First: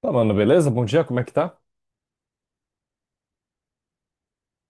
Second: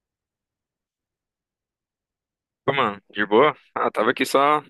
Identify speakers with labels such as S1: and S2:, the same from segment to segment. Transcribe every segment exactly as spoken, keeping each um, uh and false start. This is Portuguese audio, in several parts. S1: Tá, mano, beleza? Bom dia, como é que tá?
S2: Ô, mano, de boa? Ah, tava aqui só,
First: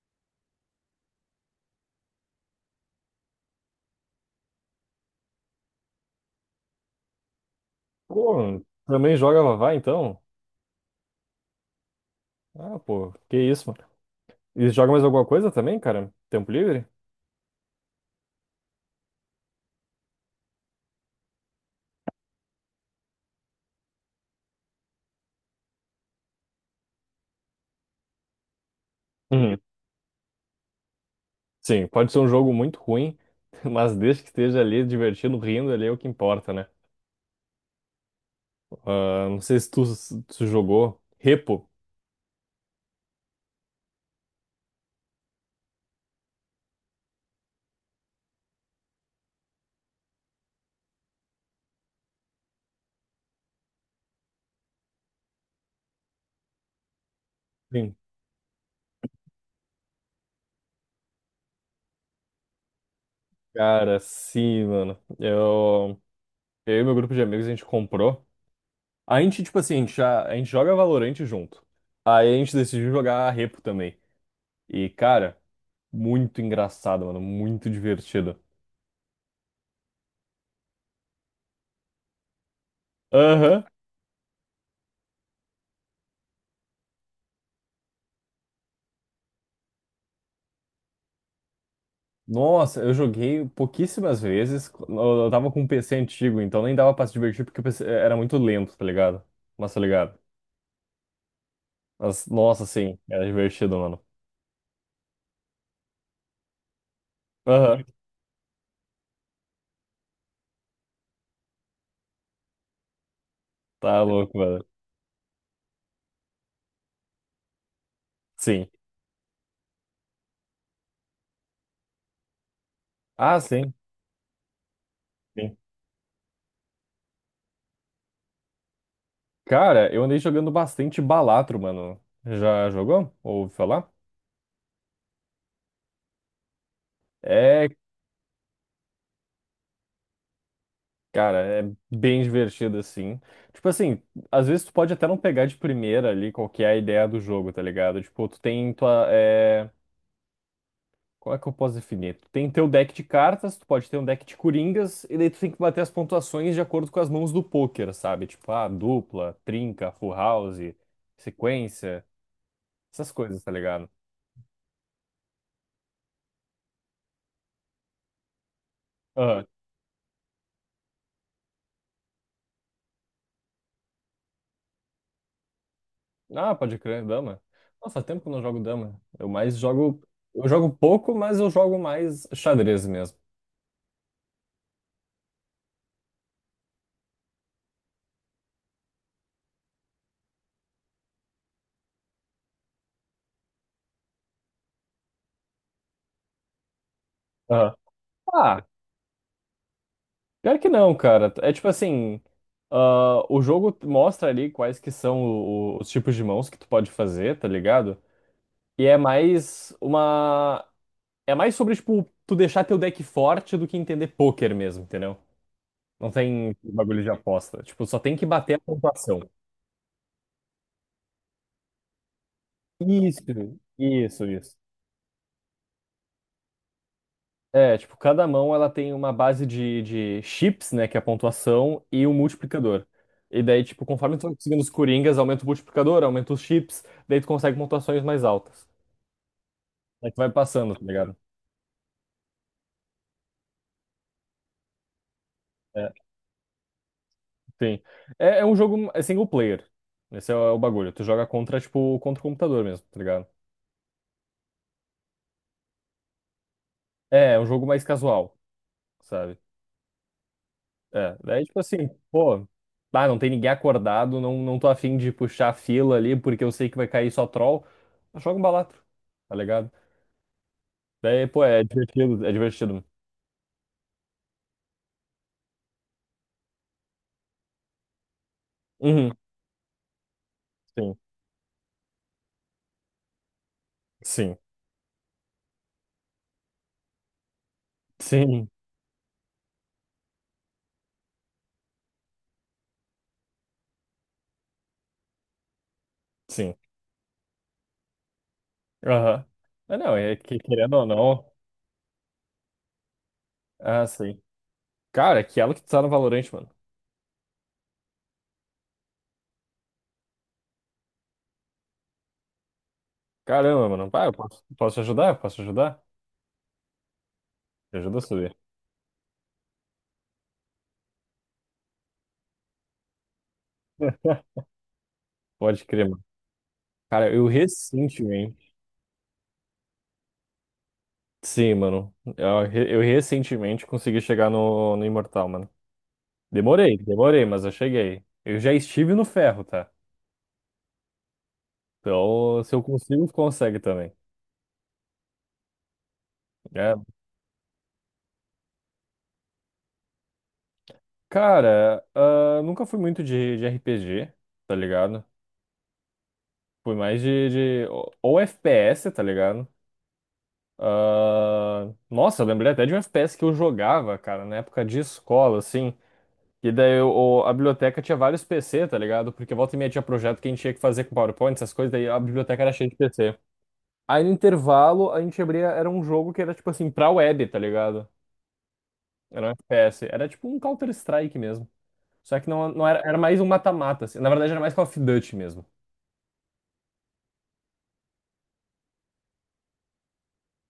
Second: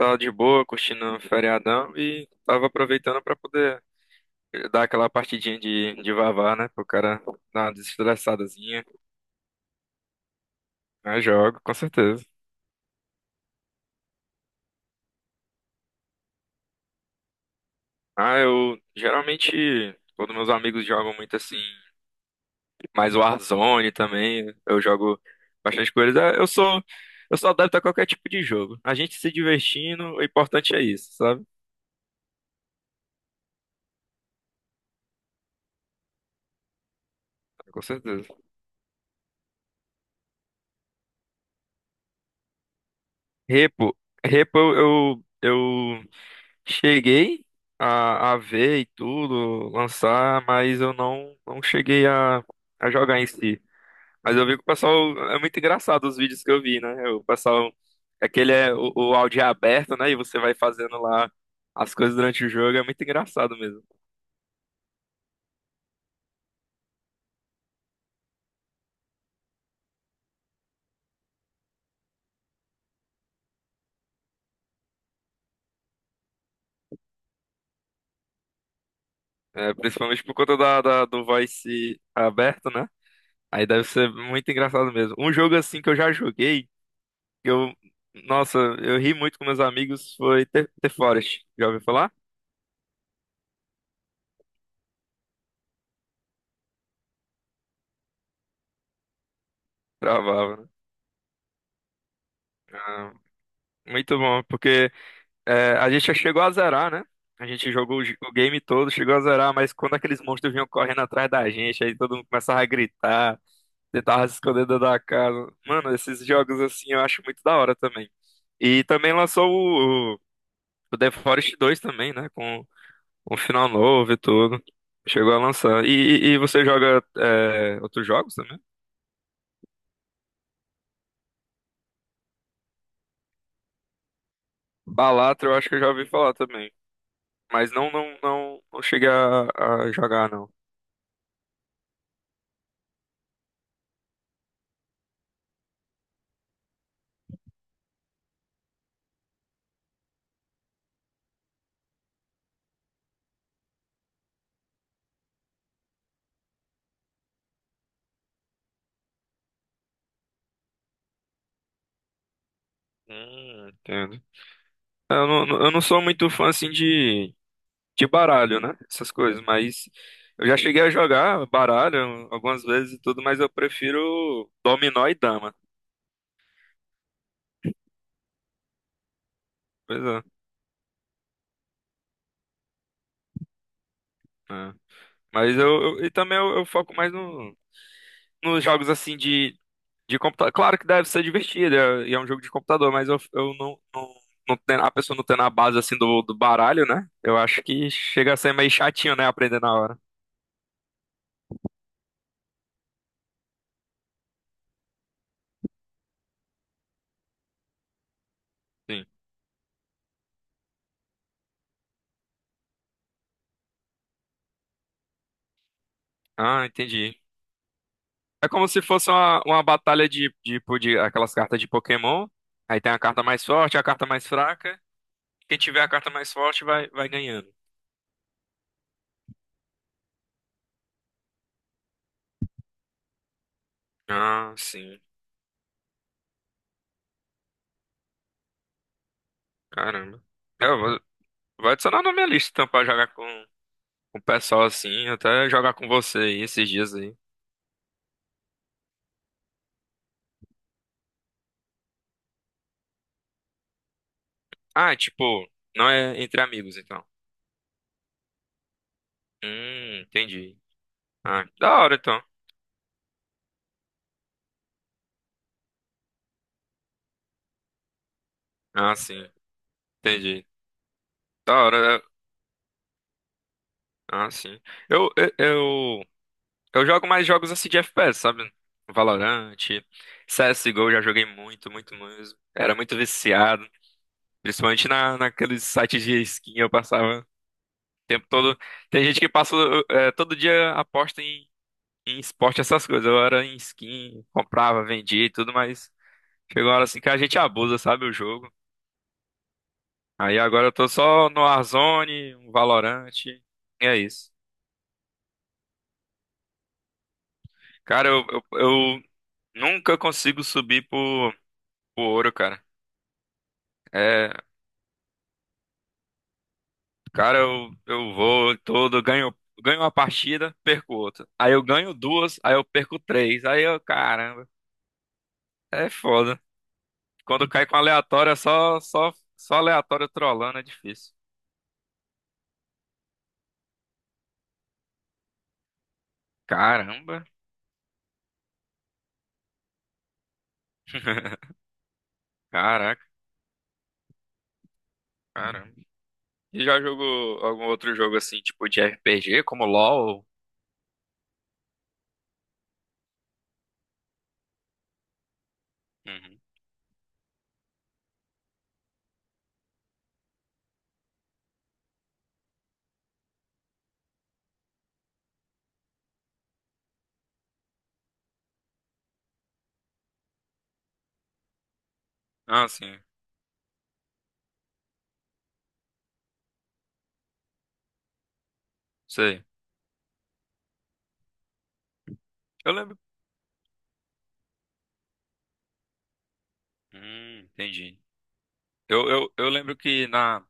S2: só de boa, curtindo o feriadão e tava aproveitando pra poder dar aquela partidinha de, de vavá, né? Pro cara dar uma
S1: Pô,
S2: desestressadazinha.
S1: também joga Vavá, então?
S2: Ah, jogo, com certeza.
S1: Ah, pô, que isso, mano. E joga mais alguma coisa também, cara? Tempo livre?
S2: Ah, eu geralmente, quando meus amigos jogam muito assim, mais Warzone também, eu jogo bastante com eles. Ah, Eu sou, eu sou adepto a qualquer tipo de jogo. A gente se
S1: Uhum.
S2: divertindo, o importante é isso, sabe?
S1: Sim, pode ser um jogo muito ruim, mas desde que esteja ali divertido, rindo, ali é o que importa, né?
S2: Com certeza.
S1: Ah, não sei se tu, se tu jogou Repo.
S2: Repo, repo eu, eu cheguei a, a ver e tudo, lançar, mas eu não, não cheguei a, a jogar em si. Mas eu vi que o pessoal. É muito engraçado os vídeos que eu vi, né? O pessoal.
S1: Sim.
S2: Aquele é o, o áudio é aberto, né? E você vai fazendo lá as coisas durante o jogo. É muito engraçado mesmo.
S1: Cara, sim, mano. Eu, eu e meu grupo de amigos, a gente comprou. A gente, tipo assim, a gente, já, a gente joga Valorant junto. Aí a gente decidiu jogar Repo também. E, cara, muito engraçado, mano. Muito divertido.
S2: É, principalmente por conta da, da- do voice aberto, né?
S1: Aham.
S2: Aí deve ser muito engraçado mesmo. Um jogo assim que eu já joguei, que eu. Nossa, eu ri muito com meus amigos, foi The, The Forest. Já ouviu falar?
S1: Nossa, eu joguei pouquíssimas vezes. Eu eu tava com um P C antigo, então nem dava pra se divertir porque o P C era muito lento, tá ligado? Mas tá ligado?
S2: Travava, né?
S1: Mas, nossa, sim, era divertido, mano.
S2: Muito bom, porque é, a gente já chegou a zerar, né? A gente
S1: Aham.
S2: jogou o, j- o game todo, chegou a zerar, mas quando aqueles monstros vinham correndo atrás da gente, aí todo mundo começava a gritar,
S1: Tá
S2: tentava se
S1: louco,
S2: esconder
S1: mano.
S2: dentro da casa. Mano, esses jogos assim eu acho muito da hora também.
S1: Sim.
S2: E também lançou o, o, o The Forest dois também, né? Com um
S1: Ah,
S2: final
S1: sim.
S2: novo e tudo. Chegou a
S1: Sim.
S2: lançar. E, e- e você joga é, outros jogos também?
S1: Cara, eu andei jogando bastante Balatro, mano. Já jogou? Ouviu falar?
S2: Balatro eu acho que eu já ouvi falar também.
S1: É.
S2: Mas não, não, não, não cheguei a, a jogar, não.
S1: Cara, é bem divertido assim. Tipo assim, às vezes tu pode até não pegar de primeira ali qual que é a ideia do jogo, tá ligado? Tipo, tu tem tua. É... Como é que eu posso definir? Tu tem teu deck de cartas, tu pode ter um deck de coringas, e daí tu tem que bater as pontuações de acordo com as mãos do poker, sabe? Tipo, ah, dupla, trinca, full house, sequência, essas coisas, tá
S2: Hum,
S1: ligado?
S2: entendo. Eu não, eu não sou muito fã assim de, de baralho, né? Essas coisas,
S1: Aham.
S2: mas eu já cheguei a jogar baralho algumas vezes e tudo, mas eu prefiro dominó e dama.
S1: Ah, pode crer, dama. Nossa, faz tempo que eu não jogo dama. Eu mais
S2: Pois
S1: jogo.
S2: é.
S1: Eu jogo pouco, mas eu jogo mais xadrez mesmo.
S2: É. Mas eu, eu- e também eu, eu foco mais no, nos jogos assim de, de computador. Claro que deve ser divertido, é, e é um jogo de computador, mas eu, eu não, não, não tem, a pessoa não tem na base assim do, do baralho, né? Eu acho
S1: Aham.
S2: que chega a ser
S1: Ah,
S2: meio chatinho, né? Aprender na hora.
S1: pior que não, cara. É tipo assim, ah, o jogo mostra ali quais que são o, os tipos de mãos que tu pode fazer, tá ligado? E é
S2: Sim.
S1: mais uma. É mais sobre, tipo, tu deixar teu deck forte do que entender pôquer mesmo, entendeu? Não tem
S2: Ah,
S1: bagulho de
S2: entendi.
S1: aposta. Tipo, só tem que
S2: É
S1: bater a
S2: como se fosse
S1: pontuação.
S2: uma, uma batalha de, de, de aquelas cartas de Pokémon. Aí tem a carta mais
S1: Isso,
S2: forte, a carta
S1: isso,
S2: mais
S1: isso.
S2: fraca. Quem tiver a carta mais forte vai, vai ganhando.
S1: É, tipo, cada mão ela tem uma base de, de chips, né, que é a pontuação, e um multiplicador. E daí, tipo, conforme tu vai
S2: Ah,
S1: conseguindo os
S2: sim.
S1: coringas, aumenta o multiplicador, aumenta os chips, daí tu consegue pontuações mais altas. Aí tu
S2: Caramba.
S1: vai
S2: É,
S1: passando,
S2: eu
S1: tá
S2: vou,
S1: ligado?
S2: vou adicionar na minha lista então, pra jogar com, com o pessoal assim. Até jogar com
S1: É,
S2: você aí esses dias aí.
S1: sim. É, é um jogo é single player. Esse é o, é o bagulho. Tu joga contra, tipo, contra o computador mesmo, tá ligado?
S2: Ah, tipo, não é entre amigos então.
S1: É, é um jogo mais casual, sabe?
S2: Hum, entendi.
S1: É,
S2: Ah,
S1: daí tipo
S2: da
S1: assim,
S2: hora então.
S1: pô, ah, não tem ninguém acordado, não, não tô afim de puxar a fila ali, porque eu sei que vai cair só troll. Joga um balatro,
S2: Ah, sim.
S1: tá ligado?
S2: Entendi.
S1: Daí, pô,
S2: Da
S1: é
S2: hora. É.
S1: divertido, é divertido.
S2: Ah, sim. Eu, eu, eu Eu jogo mais jogos assim de F P S, sabe?
S1: Uhum,
S2: Valorant, C S G O, eu
S1: sim,
S2: já joguei muito, muito mesmo. Era muito viciado.
S1: sim,
S2: Principalmente na, naqueles sites de skin, eu passava o tempo
S1: sim,
S2: todo. Tem gente que passa eh, todo dia aposta em, em esporte, essas coisas. Eu era em skin, comprava, vendia e tudo, mas
S1: sim.
S2: chegou uma hora assim que a gente abusa, sabe, o jogo.
S1: Aham. Mas não, é que
S2: Aí agora eu
S1: querendo ou
S2: tô só
S1: não.
S2: no Warzone, um Valorant, e
S1: Ah,
S2: é
S1: sim.
S2: isso.
S1: Cara, é que ela que tu tá no Valorant, mano.
S2: Cara, eu, eu, eu nunca consigo subir pro, pro ouro, cara.
S1: Caramba, mano. Ah, eu
S2: É,
S1: posso, posso te ajudar? Posso te ajudar?
S2: cara, eu,
S1: Te ajuda a
S2: eu
S1: subir.
S2: vou todo, ganho, ganho uma partida, perco outra. Aí eu ganho duas, aí eu perco três. Aí eu, caramba,
S1: Pode crer,
S2: é
S1: mano.
S2: foda.
S1: Cara, eu
S2: Quando cai com aleatório, é
S1: recentemente.
S2: só, só, só aleatório trolando, é difícil.
S1: Sim, mano. Eu, re- eu recentemente consegui chegar no, no, Imortal, mano. Demorei,
S2: Caramba,
S1: demorei, mas eu cheguei. Eu já estive no ferro, tá? Então, se eu
S2: caraca,
S1: consigo, tu consegue também.
S2: caramba. E
S1: É.
S2: já jogou algum outro jogo assim, tipo de R P G, como LoL?
S1: Cara, ah, nunca fui muito de, de R P G, tá ligado?
S2: Uhum.
S1: Fui mais de, de- ou ou F P S, tá ligado? Ah, nossa, eu lembrei até de um F P S que eu jogava, cara, na época de escola, assim. E daí o, o- a biblioteca tinha vários P C, tá ligado? Porque volta e meia tinha projeto que a gente tinha que fazer com PowerPoint, essas coisas, daí a biblioteca era
S2: Ah,
S1: cheia de
S2: sim,
S1: P C. Aí no intervalo a gente abria, era um jogo que era tipo assim, pra web, tá ligado? Era um
S2: sei.
S1: F P S. Era tipo um Counter-Strike mesmo. Só que não, não
S2: Eu
S1: era, era
S2: lembro.
S1: mais um mata-mata, assim. Na verdade era mais Call of Duty mesmo.
S2: Hum, entendi. Eu, eu, eu lembro que na,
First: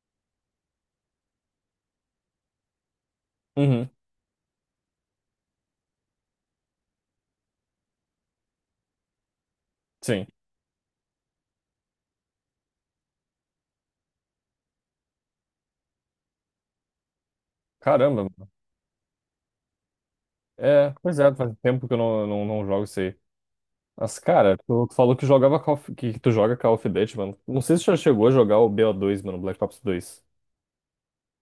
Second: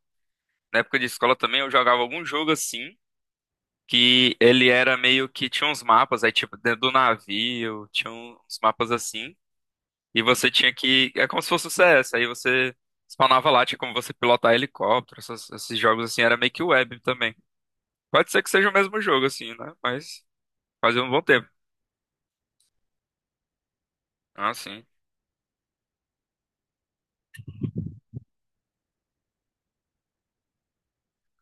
S2: na época de escola também eu jogava algum jogo assim.
S1: Uhum,
S2: Que ele era meio que tinha uns mapas aí tipo dentro do navio, tinha uns mapas assim, e
S1: sim.
S2: você tinha que é como se fosse o C S, aí você spawnava lá, tinha como você pilotar helicóptero, essas- esses jogos assim era meio que web também.
S1: Caramba,
S2: Pode ser que
S1: mano.
S2: seja o mesmo jogo assim, né? Mas
S1: É,
S2: fazia um
S1: pois
S2: bom
S1: é,
S2: tempo.
S1: faz tempo que eu não, não, não jogo isso aí. Mas,
S2: Ah,
S1: cara,
S2: sim.
S1: tu, tu falou que jogava Call of- que tu joga Call of Duty, mano. Não sei se tu já chegou a jogar o B O dois, mano, Black Ops dois.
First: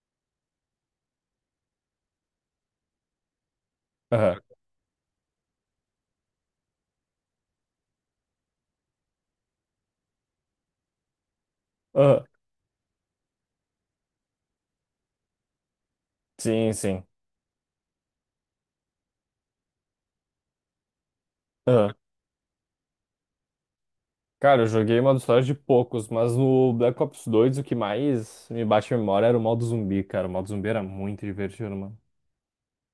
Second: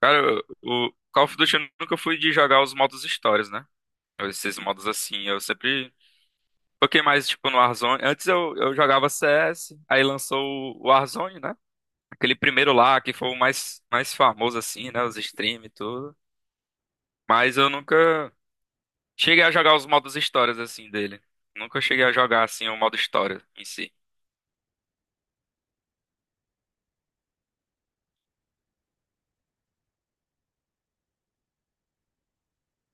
S2: Cara, o Call of Duty eu nunca fui de jogar os modos histórias, né?
S1: Aham.
S2: Esses modos assim, eu sempre foquei mais tipo no Warzone. Antes eu, eu jogava C S, aí lançou o Warzone, né?
S1: Aham.
S2: Aquele primeiro lá, que foi o mais, mais famoso, assim, né? Os streams e tudo.
S1: Sim, sim.
S2: Mas eu nunca cheguei a jogar os modos histórias, assim, dele. Nunca
S1: Aham.
S2: cheguei a jogar, assim, o modo história em si.
S1: Cara, eu joguei modo história de poucos, mas no Black Ops dois o que mais me bate a memória era o modo zumbi, cara. O modo zumbi era muito divertido, mano.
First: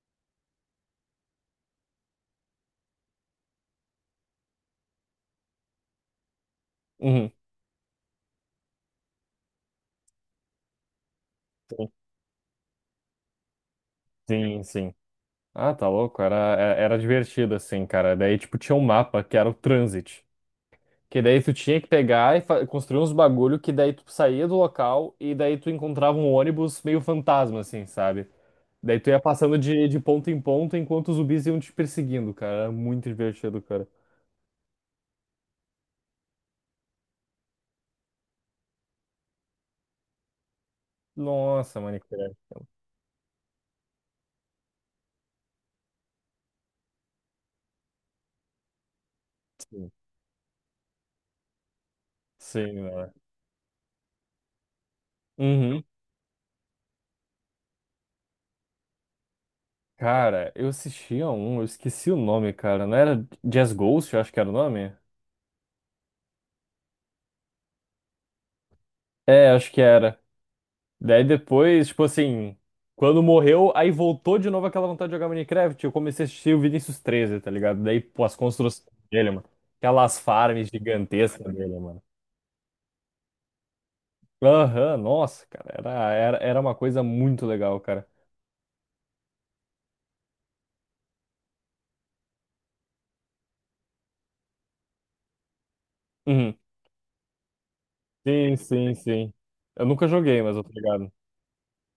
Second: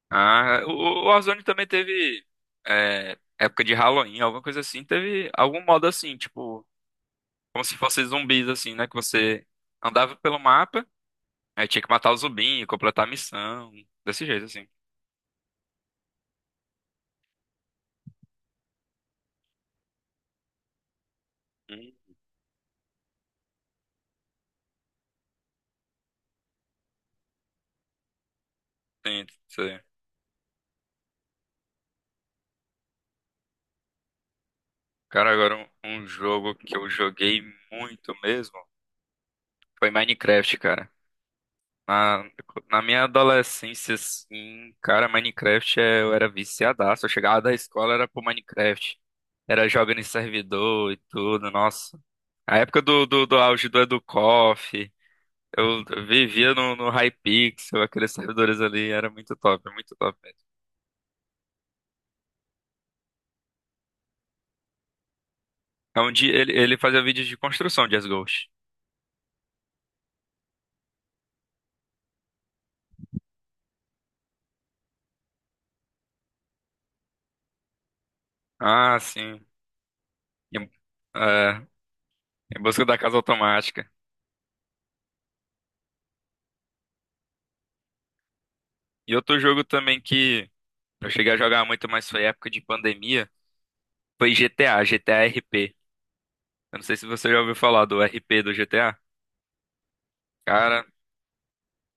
S2: Ah, o o Warzone também teve é, época de Halloween, alguma coisa assim. Teve algum modo assim, tipo,
S1: Uhum.
S2: como se fossem zumbis, assim, né? Que você andava pelo mapa, aí tinha que
S1: Sim,
S2: matar o zumbinho, completar a missão. Desse jeito,
S1: sim.
S2: assim.
S1: Sim. Ah, tá louco. Era, é- era divertido, assim, cara. Daí, tipo, tinha um mapa que era o Transit. Que daí tu tinha que
S2: Hum,
S1: pegar e fa- construir uns bagulho que daí tu saía do local e daí tu encontrava um ônibus meio fantasma, assim, sabe? Daí tu ia
S2: Sim,
S1: passando
S2: sim.
S1: de, de ponto em ponto enquanto os zumbis iam te perseguindo, cara. Era muito divertido, cara.
S2: Cara, agora um um jogo que eu joguei muito mesmo. Foi Minecraft, cara.
S1: Nossa,
S2: Na,
S1: Minecraft.
S2: Na minha adolescência, assim, cara, Minecraft é- eu era viciadaço. Eu chegava da escola, era pro Minecraft. Era
S1: Sim,
S2: jogando em servidor e tudo, nossa. A época do,
S1: mano.
S2: do, do auge do Educoff,
S1: Uhum.
S2: eu vivia no, no Hypixel, aqueles servidores ali, era muito top, muito top mesmo.
S1: Cara, eu assistia um, eu esqueci o nome, cara. Não era Jazz Ghost, eu acho que era o nome?
S2: É onde ele, ele fazia vídeos de construção de Ghost.
S1: É, acho que era. Daí depois, tipo assim, quando morreu, aí voltou de novo aquela vontade de jogar Minecraft. Eu comecei a assistir o Vinícius treze, tá ligado? Daí, pô, as construções
S2: Ah,
S1: dele,
S2: sim.
S1: mano. Aquelas farms
S2: Em,
S1: gigantescas
S2: é,
S1: dele, mano.
S2: em busca da casa automática.
S1: Aham, nossa, cara. Era, era, era uma coisa muito legal, cara.
S2: E outro jogo também que. Eu cheguei a jogar muito, mas foi época de pandemia. Foi G T A, G T A R P.
S1: Uhum.
S2: Eu não sei se você já ouviu falar do R P do
S1: Sim, sim,
S2: G T A.
S1: sim. Eu nunca joguei, mas eu tô
S2: Cara,
S1: ligado.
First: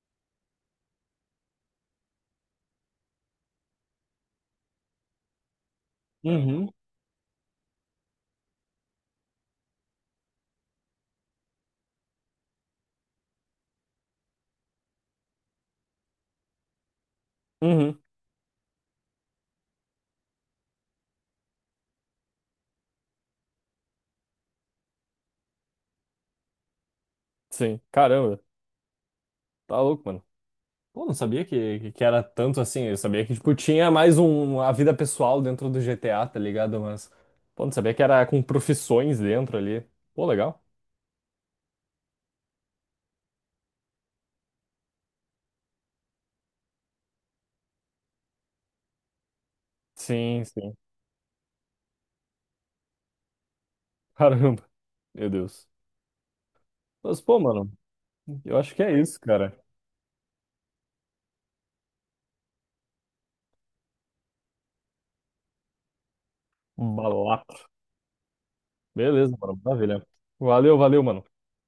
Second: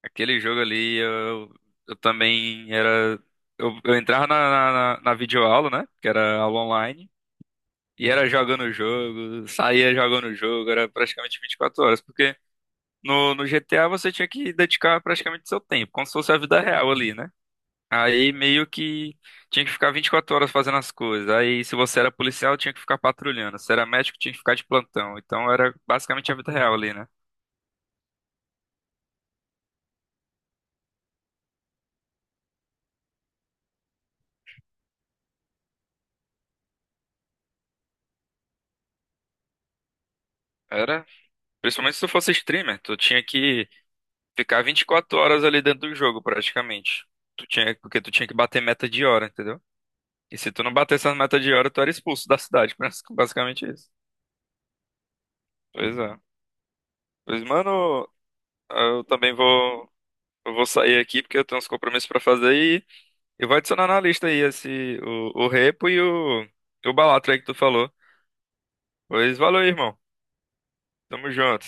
S2: aquele jogo ali, eu, eu também era. Eu, eu entrava na, na, na na videoaula, né? Que era aula
S1: Uhum.
S2: online. E era jogando o jogo, saía jogando o jogo, era praticamente vinte e quatro horas. Porque no, no G T A você tinha que dedicar praticamente seu tempo, como se fosse a vida real ali, né?
S1: Uhum.
S2: Aí meio que tinha que ficar vinte e quatro horas fazendo as coisas. Aí se você era policial, tinha que ficar patrulhando. Se era médico, tinha que ficar de plantão. Então era basicamente a vida real ali, né?
S1: Sim. Caramba, tá louco, mano. Pô, não sabia que, que que era tanto assim. Eu sabia que, tipo, tinha mais um, a vida pessoal dentro do G T A, tá ligado? Mas, pô, não sabia que era com profissões dentro ali. Pô, legal.
S2: Era, principalmente se tu fosse streamer, tu tinha que ficar vinte e quatro horas ali dentro do jogo, praticamente. Tu tinha, porque tu tinha que bater meta de hora, entendeu? E
S1: Sim,
S2: se tu não
S1: sim.
S2: batesse essa meta de hora, tu era expulso da cidade, basicamente isso.
S1: Caramba. Meu Deus.
S2: Pois é.
S1: Mas, pô,
S2: Pois,
S1: mano,
S2: mano,
S1: eu acho que é
S2: eu
S1: isso,
S2: também
S1: cara.
S2: vou, eu vou sair aqui porque eu tenho uns compromissos pra fazer. Eu vou adicionar na lista aí esse, o, o Repo e o, o Balatro aí que tu
S1: Balato.
S2: falou.
S1: Beleza,
S2: Pois
S1: mano.
S2: valeu, irmão.
S1: Maravilha. Valeu, valeu, mano.
S2: Tamo junto.